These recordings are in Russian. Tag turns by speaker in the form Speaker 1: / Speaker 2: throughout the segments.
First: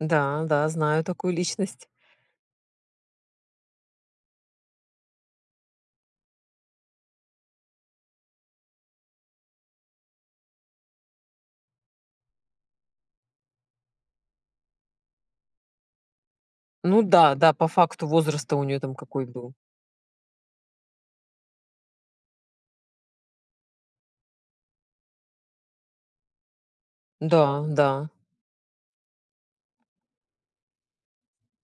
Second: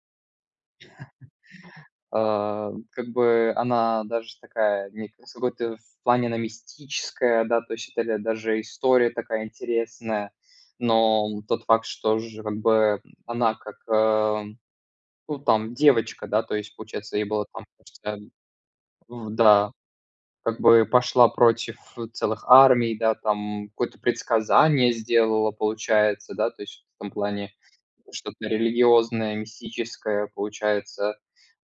Speaker 1: Да, да, знаю такую личность.
Speaker 2: А, как бы она даже такая, некая с вот в плане она мистическая, да, то есть это, да, даже история такая интересная. Но тот факт, что же как бы она как, ам. Ну, там девочка, да, то есть
Speaker 1: Ну
Speaker 2: получается ей там
Speaker 1: да
Speaker 2: было
Speaker 1: да.
Speaker 2: там,
Speaker 1: По
Speaker 2: кажется
Speaker 1: факту
Speaker 2: а
Speaker 1: возраст-то у неё там какой
Speaker 2: в,
Speaker 1: был.
Speaker 2: да, дак бы пошла против, э, целых армий, да там, какое-то предсказание сделала, получается, да, то есть что-то в плане
Speaker 1: Да, да.
Speaker 2: что-то религиозное, мистическое, получается.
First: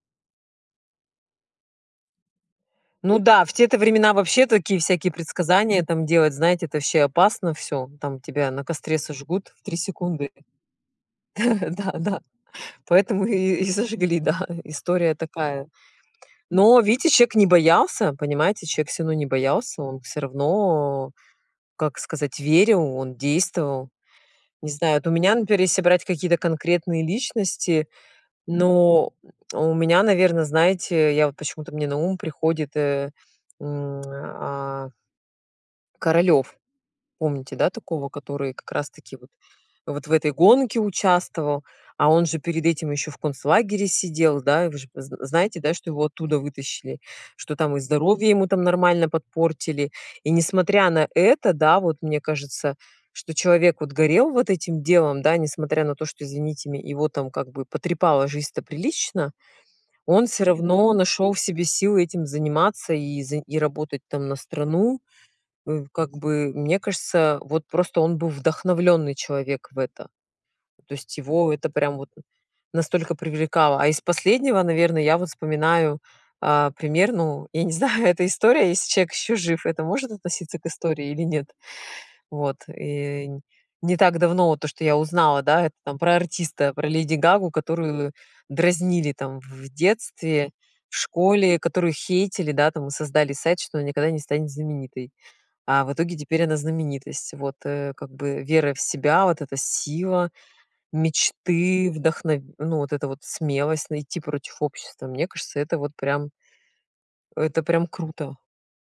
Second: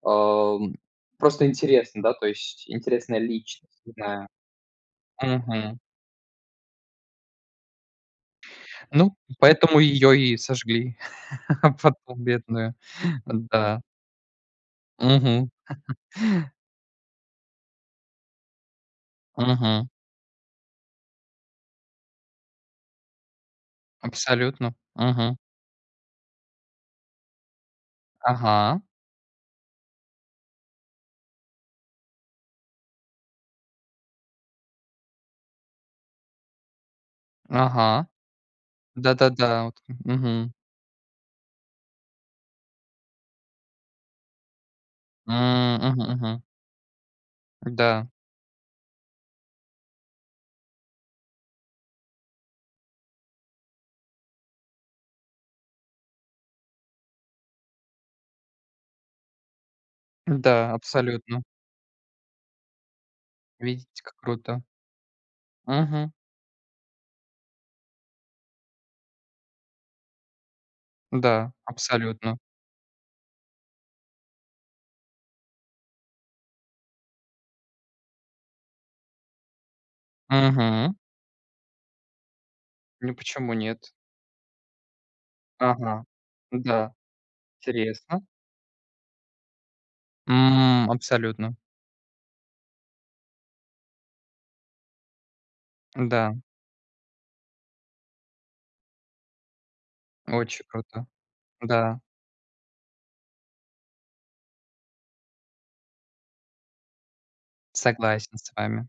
Speaker 2: Ам, просто интересно, да, то есть,
Speaker 1: Ну
Speaker 2: интересная
Speaker 1: да, в те то
Speaker 2: личность.
Speaker 1: времена
Speaker 2: Да.
Speaker 1: вообще такие всякие
Speaker 2: Мгм.
Speaker 1: предсказания там делать, знаете, это ваще опасно всё. М, там тебя на костре
Speaker 2: Ну,
Speaker 1: сожгут в 3
Speaker 2: поэтому её
Speaker 1: секунды.
Speaker 2: и сожгли, а
Speaker 1: Да-да,
Speaker 2: потом бедную.
Speaker 1: поэтому и и
Speaker 2: Да.
Speaker 1: сожгли, да, ы и история
Speaker 2: Мгм.
Speaker 1: такая. Но, вдидите, человек не боялся, понимаете, человек всё равно не боялся
Speaker 2: Мгм.
Speaker 1: он всё равно как сказать, верил, он действовал. Не
Speaker 2: Абсолютно.
Speaker 1: знаю, вот у меня,
Speaker 2: Мгм.
Speaker 1: например, если брать какие-то конкретные личности
Speaker 2: Ага.
Speaker 1: но у меня, наверно, знаете, я вот почему-то мне на ум приходит, э, м, а. Королёв помните, да,
Speaker 2: Ага.
Speaker 1: такого, который как раз таки вот
Speaker 2: Да-да-да. От.
Speaker 1: вот в этой
Speaker 2: Мгм.
Speaker 1: гонке участвовал. А он же перед этим ещё в концлагере сидел, да, и вы же зн з знаете, да,
Speaker 2: М,
Speaker 1: что
Speaker 2: мгм
Speaker 1: его оттуда
Speaker 2: мгм.
Speaker 1: вытащили. Что там и
Speaker 2: Да.
Speaker 1: здоровье ему там нормально подпортили. И не смотря на это, да, вот мне кажется, что человек, вот горел вот этим делом, да, не смотря на то, что извините ме его там как бы потрепала жизнь-то прилично. Он всё
Speaker 2: Да,
Speaker 1: равно нашёл в
Speaker 2: абсолютно.
Speaker 1: себе силы этим заниматься и заи и работать
Speaker 2: Видите, как
Speaker 1: там на
Speaker 2: круто.
Speaker 1: страну. Э,
Speaker 2: Мгм.
Speaker 1: как бы, мне кажется, вот просто он был вдохновлённый человек в это, то есть его
Speaker 2: Да,
Speaker 1: это прям вот н
Speaker 2: абсолютно.
Speaker 1: настолько привлекало. А из последнего, наверное, я вот вспоминаю, а, пример, ну, я не знаю, это история, если человек ещё жив, это может относиться к
Speaker 2: Мгм.
Speaker 1: истории или нет. Вот,
Speaker 2: Ну,
Speaker 1: и н
Speaker 2: почему нет?
Speaker 1: не так давно вот то, что я узнала, да, это там
Speaker 2: Ага.
Speaker 1: про артиста, про
Speaker 2: Да.
Speaker 1: Леди Гагу, которую
Speaker 2: Интересно.
Speaker 1: дразнили там в в детстве,
Speaker 2: М,
Speaker 1: в
Speaker 2: абсолютно.
Speaker 1: школе, которую хейтили, да, там и создали сайт, что она никогда не станет знаменитой. А в итоге
Speaker 2: Да.
Speaker 1: теперь она знаменитость, вот. Э, как бы, вера в себя, вот эта сила,
Speaker 2: Очень круто.
Speaker 1: мечты,
Speaker 2: Да.
Speaker 1: вдохн ну, вот эта вот смелость. Найти против общества. Мне кажется, это вот прям это прям
Speaker 2: Согласен
Speaker 1: круто.
Speaker 2: с вами.